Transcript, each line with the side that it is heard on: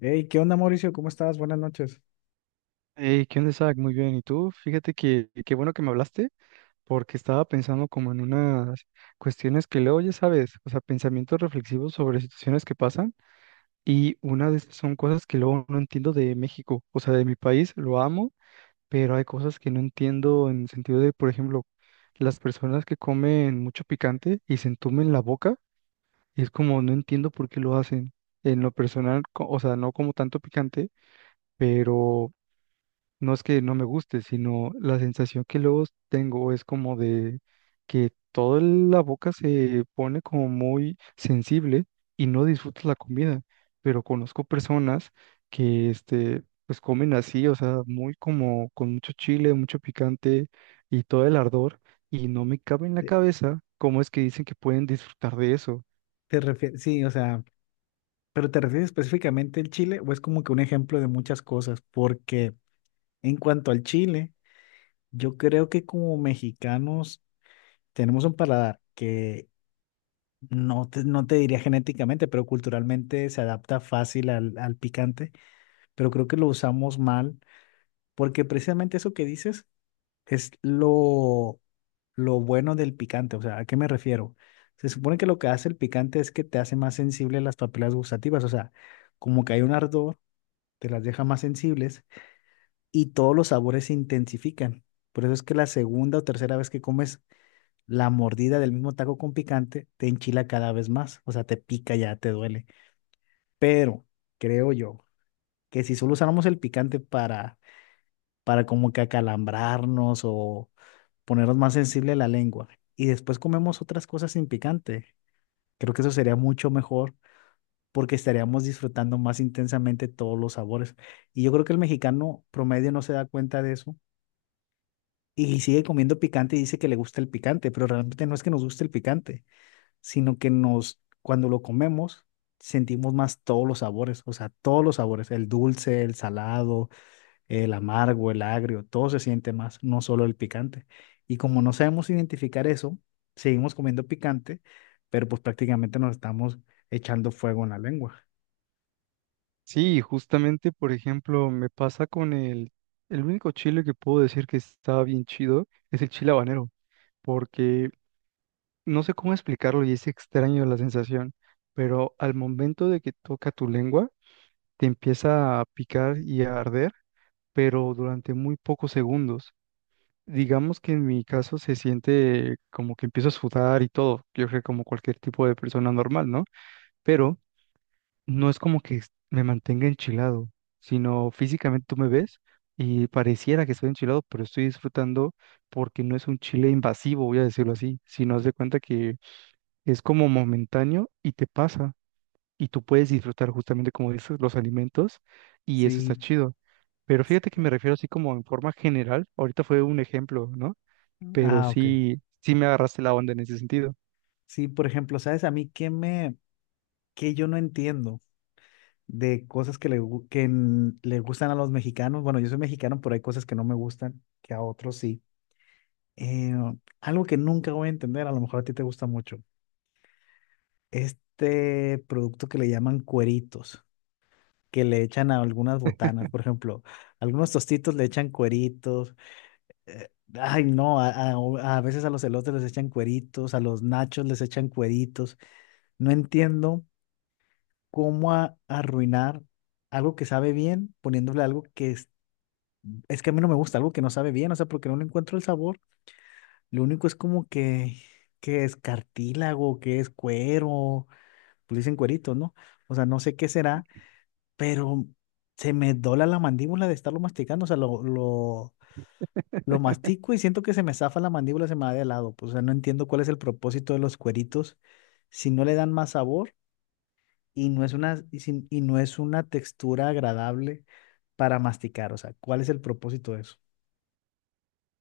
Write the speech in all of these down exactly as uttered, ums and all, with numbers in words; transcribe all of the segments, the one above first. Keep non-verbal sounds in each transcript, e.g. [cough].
left: Hey, ¿qué onda, Mauricio? ¿Cómo estás? Buenas noches.
right: Hey, ¿qué onda, Isaac? Muy bien. ¿Y tú? Fíjate que qué bueno que me hablaste, porque estaba pensando como en unas cuestiones que luego, ya sabes, o sea, pensamientos reflexivos sobre situaciones que pasan. Y una de esas son cosas que luego no entiendo de México, o sea, de mi país, lo amo, pero hay cosas que no entiendo en el sentido de, por ejemplo, las personas que comen mucho picante y se entumen la boca, y es como no entiendo por qué lo hacen. En lo personal, co- o sea, no como tanto picante, pero. No es que no me guste, sino la sensación que luego tengo es como de que toda la boca se pone como muy sensible y no disfrutas la comida. Pero conozco personas que este, pues comen así, o sea, muy como con mucho chile, mucho picante y todo el ardor, y no me cabe en la
left: ¿Te,
right: cabeza cómo es que dicen que pueden disfrutar de eso.
left: te refie- Sí, o sea, pero ¿te refieres específicamente al chile o es como que un ejemplo de muchas cosas? Porque en cuanto al chile, yo creo que como mexicanos tenemos un paladar que no te, no te diría genéticamente, pero culturalmente se adapta fácil al, al picante, pero creo que lo usamos mal porque precisamente eso que dices es lo, lo bueno del picante. O sea, ¿a qué me refiero? Se supone que lo que hace el picante es que te hace más sensible las papilas gustativas, o sea, como que hay un ardor, te las deja más sensibles y todos los sabores se intensifican. Por eso es que la segunda o tercera vez que comes la mordida del mismo taco con picante, te enchila cada vez más, o sea, te pica ya, te duele. Pero creo yo que si solo usáramos el picante para, para como que acalambrarnos o ponernos más sensible a la lengua y después comemos otras cosas sin picante. Creo que eso sería mucho mejor porque estaríamos disfrutando más intensamente todos los sabores. Y yo creo que el mexicano promedio no se da cuenta de eso y sigue comiendo picante y dice que le gusta el picante, pero realmente no es que nos guste el picante, sino que nos, cuando lo comemos, sentimos más todos los sabores, o sea, todos los sabores, el dulce, el salado, el amargo, el agrio, todo se siente más, no solo el picante. Y como no sabemos identificar eso, seguimos comiendo picante, pero pues prácticamente nos estamos echando fuego en la lengua.
right: Sí, justamente, por ejemplo, me pasa con el, el único chile que puedo decir que está bien chido es el chile habanero porque no sé cómo explicarlo y es extraño la sensación, pero al momento de que toca tu lengua, te empieza a picar y a arder, pero durante muy pocos segundos. Digamos que en mi caso se siente como que empiezo a sudar y todo, yo creo que como cualquier tipo de persona normal, ¿no? Pero no es como que me mantenga enchilado, sino físicamente tú me ves y pareciera que estoy enchilado, pero estoy disfrutando porque no es un chile invasivo, voy a decirlo así, sino haz de cuenta que es como momentáneo y te pasa y tú puedes disfrutar justamente como dices los alimentos y eso está
left: Sí,
right: chido. Pero fíjate que me refiero así como en forma general, ahorita fue un ejemplo, ¿no? Pero
left: ah, ok.
right: sí, sí me agarraste la onda en ese sentido.
left: Sí, por ejemplo, ¿sabes a mí qué me, qué yo no entiendo de cosas que le, gu- que n- le gustan a los mexicanos? Bueno, yo soy mexicano, pero hay cosas que no me gustan, que a otros sí. Eh, Algo que nunca voy a entender, a lo mejor a ti te gusta mucho, este producto que le llaman cueritos, que le echan a algunas botanas. Por ejemplo, algunos tostitos le echan cueritos, eh, ay no, a, a- a veces a los elotes les echan cueritos, a los nachos les echan cueritos. No entiendo cómo a- arruinar algo que sabe bien poniéndole algo que es, es que a mí no me gusta, algo que no sabe bien, o sea, porque no le encuentro el sabor. Lo único es como que, que es cartílago, que es cuero, pues dicen cueritos, ¿no? O sea, no sé qué será, pero se me dobla la mandíbula de estarlo masticando, o sea, lo, lo, lo mastico y siento que se me zafa la mandíbula, se me va de lado, pues. O sea, no entiendo cuál es el propósito de los cueritos si no le dan más sabor y no es una, y, sin- y no es una textura agradable para masticar. O sea, ¿cuál es el propósito de eso?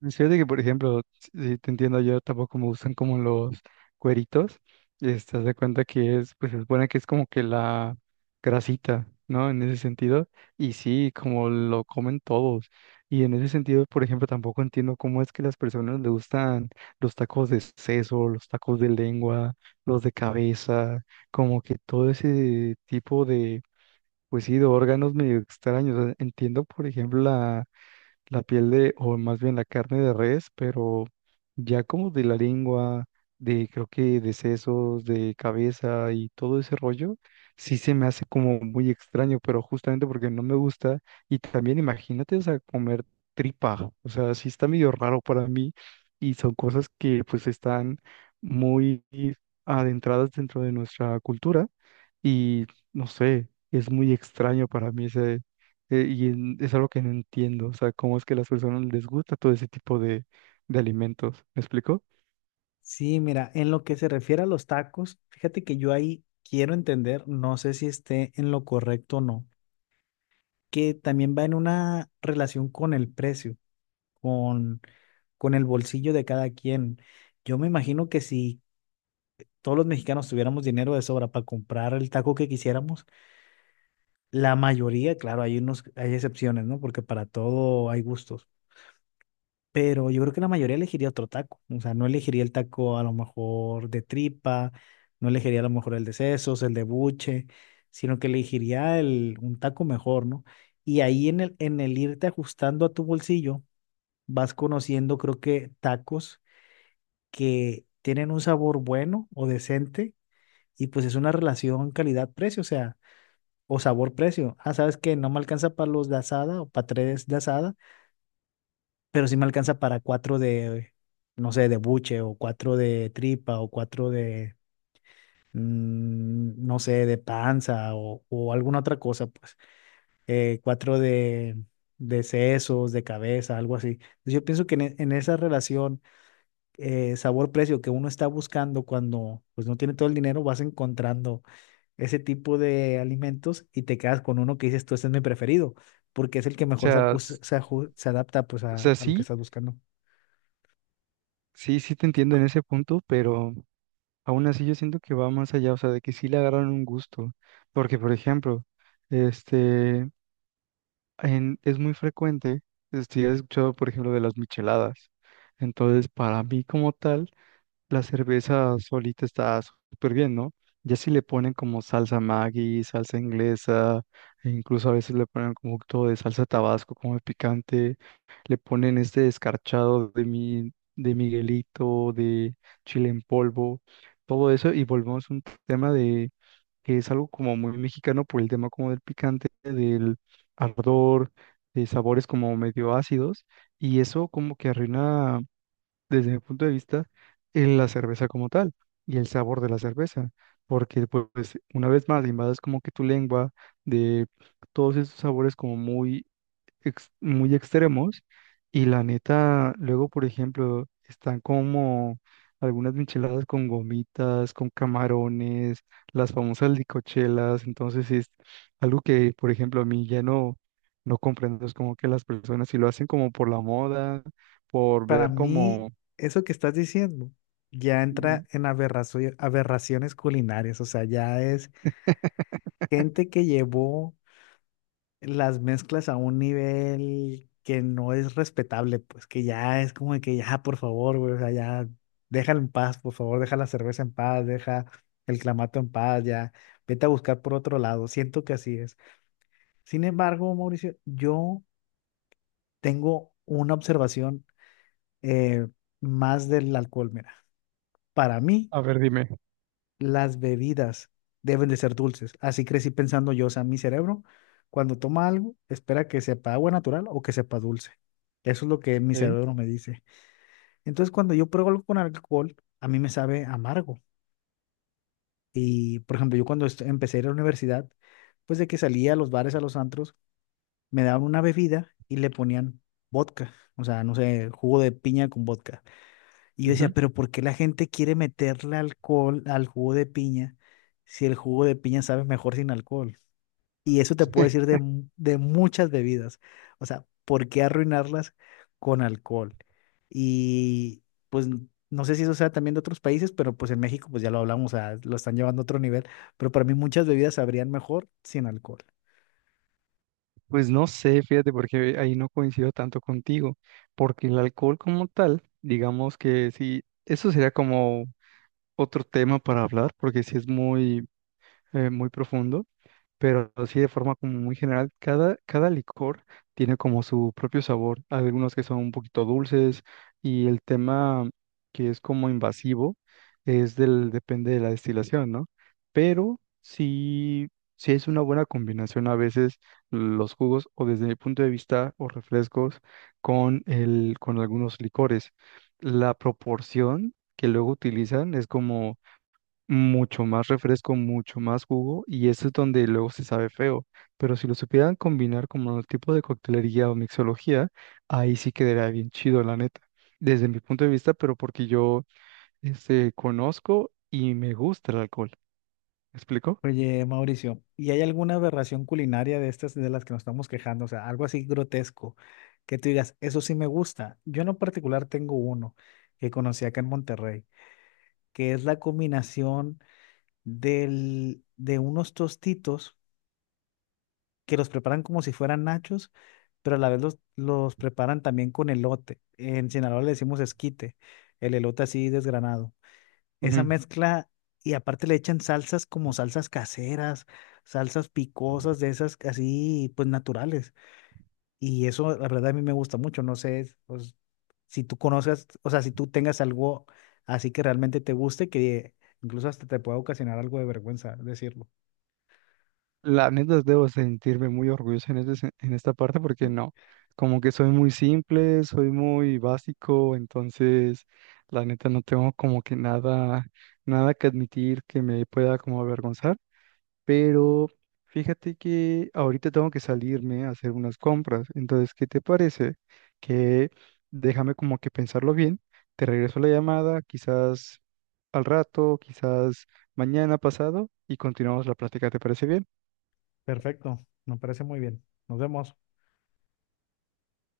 right: Fíjate que, por ejemplo, si te entiendo, yo tampoco me gustan como los cueritos. Este, haz de cuenta que es, pues se supone que es como que la grasita, ¿no? En ese sentido. Y sí, como lo comen todos. Y en ese sentido, por ejemplo, tampoco entiendo cómo es que las personas le gustan los tacos de seso, los tacos de lengua, los de cabeza, como que todo ese tipo de, pues sí, de órganos medio extraños. O sea, entiendo, por ejemplo, la piel de, o más bien la carne de res, pero ya como de la lengua, de creo que de sesos, de cabeza y todo ese rollo, sí se me hace como muy extraño, pero justamente porque no me gusta. Y también imagínate, o sea, comer tripa, o sea, sí está medio raro para mí y son cosas que pues están muy adentradas dentro de nuestra cultura y no sé, es muy extraño para mí ese, eh, y en- es algo que no entiendo, o sea, cómo es que a las personas les gusta todo ese tipo de, de alimentos, ¿me explico? O
left: Sí, mira, en lo que se refiere a los tacos, fíjate que yo ahí quiero entender, no sé si esté en lo correcto o no, que también va en una relación con el precio, con con el bolsillo de cada quien. Yo me imagino que si todos los mexicanos tuviéramos dinero de sobra para comprar el taco que quisiéramos, la mayoría, claro, hay unos, hay excepciones, ¿no? Porque para todo hay gustos. Pero yo creo que la mayoría elegiría otro taco. O sea, no elegiría el taco a lo mejor de tripa, no elegiría a lo mejor el de sesos, el de buche, sino que elegiría el, un taco mejor, ¿no? Y ahí en el, en el irte ajustando a tu bolsillo, vas conociendo, creo que, tacos que tienen un sabor bueno o decente, y pues es una relación calidad-precio, o sea, o sabor-precio. Ah, sabes que no me alcanza para los de asada o para tres de asada, pero sí me alcanza para cuatro de, no sé, de buche o cuatro de tripa o cuatro de, mm, no sé, de panza o, o alguna otra cosa, pues eh, cuatro de, de sesos, de cabeza, algo así. Entonces, yo pienso que en e- en esa relación, eh, sabor-precio, que uno está buscando cuando pues no tiene todo el dinero, vas encontrando ese tipo de alimentos y te quedas con uno que dices, tú, este es mi preferido, porque es el que mejor se,
right: sea,
left: acus-
right: s-
left: se aju- se adapta pues
right: o
left: a,
right: sea,
left: a lo que
right: sí,
left: estás buscando.
right: sí, sí te entiendo en ese punto, pero aún así yo siento que va más allá, o sea, de que sí le agarran un gusto, porque por ejemplo, este, en- es muy frecuente, este, he escuchado por ejemplo de las micheladas, entonces para mí como tal, la cerveza solita está súper bien, ¿no? Ya si le ponen como salsa Maggi, salsa inglesa, e incluso a veces le ponen como un poquito de salsa Tabasco, como de picante, le ponen este descarchado de mi, de Miguelito, de chile en polvo, todo eso, y volvemos a un tema de que es algo como muy mexicano por el tema como del picante, del ardor, de sabores como medio ácidos, y eso como que arruina desde mi punto de vista, en la cerveza como tal y el sabor de la cerveza, porque pu- pues una vez más invades como que tu lengua de todos esos sabores como muy, ex- muy extremos y la neta, luego por ejemplo, están como algunas micheladas con gomitas, con camarones, las famosas licochelas, entonces es algo que por ejemplo a mí ya no, no comprendo, es como que las personas si lo hacen como por la moda, por
left: Para
right: ver
left: mí,
right: como
left: eso que estás diciendo ya entra
right: ujú.
left: en aberrazo- aberraciones culinarias. O sea, ya es gente que llevó las mezclas a un nivel que no es respetable, pues que ya es como de que ya, por favor, güey, o sea, ya déjala en paz, por favor, deja la cerveza en paz, deja el clamato en paz, ya, vete a buscar por otro lado, siento que así es. Sin embargo, Mauricio, yo tengo una observación, eh, más del alcohol. Mira, para mí,
right: A ver, dime.
left: las bebidas deben de ser dulces. Así crecí pensando yo, o sea, mi cerebro, cuando toma algo, espera que sepa agua natural o que sepa dulce. Eso es lo que mi
right: ¿Eh?
left: cerebro me dice. Entonces, cuando yo pruebo algo con alcohol, a mí me sabe amargo. Y, por ejemplo, yo cuando est- empecé a ir a la universidad, pues de que salía a los bares, a los antros, me daban una bebida y le ponían vodka. O sea, no sé, jugo de piña con vodka. Y yo decía,
right: Ujú.
left: pero ¿por qué la gente quiere meterle alcohol al jugo de piña si el jugo de piña sabe mejor sin alcohol? Y eso te puedo
right: [laughs]
left: decir de, mu- de muchas bebidas. O sea, ¿por qué arruinarlas con alcohol? Y pues n- no sé si eso sea también de otros países, pero pues en México pues ya lo hablamos, o sea, lo están llevando a otro nivel. Pero para mí muchas bebidas sabrían mejor sin alcohol.
right: Pues no sé, fíjate, porque ahí no coincido tanto contigo, porque el alcohol como tal, digamos que sí, eso sería como otro tema para hablar, porque sí es muy, eh, muy profundo. Pero sí de forma como muy general, cada, cada licor tiene como su propio sabor. Hay algunos que son un poquito dulces y el tema que es como invasivo es del, depende de la destilación, ¿no? Pero sí, sí es una buena combinación a veces los jugos o desde mi punto de vista o refrescos con el, con algunos licores. La proporción que luego utilizan es como mucho más refresco, mucho más jugo, y eso es donde luego se sabe feo. Pero si lo supieran combinar como el tipo de coctelería o mixología, ahí sí quedaría bien chido, la neta. Desde mi punto de vista, pero porque yo este, conozco y me gusta el alcohol. ¿Me explico?
left: Oye, Mauricio, ¿y hay alguna aberración culinaria de estas de las que nos estamos quejando? O sea, algo así grotesco, que tú digas, eso sí me gusta. Yo en lo particular tengo uno que conocí acá en Monterrey, que es la combinación del, de unos tostitos que los preparan como si fueran nachos, pero a la vez los, los preparan también con elote. En Sinaloa le decimos esquite, el elote así desgranado, esa mezcla, y aparte le echan salsas, como salsas caseras, salsas picosas de esas así pues naturales. Y eso la verdad a mí me gusta mucho, no sé, pues, si tú conozcas, o sea, si tú tengas algo así que realmente te guste, que incluso hasta te pueda ocasionar algo de vergüenza decirlo.
right: La neta, debo sentirme muy orgulloso en, este sen- en esta parte porque no, como que soy muy simple, soy muy básico, entonces la neta no tengo como que nada, nada que admitir que me pueda como avergonzar, pero fíjate que ahorita tengo que salirme a hacer unas compras, entonces, ¿qué te parece? Que déjame como que pensarlo bien, te regreso la llamada, quizás al rato, quizás mañana pasado y continuamos la plática, ¿te parece bien?
left: Perfecto, me parece muy bien. Nos vemos.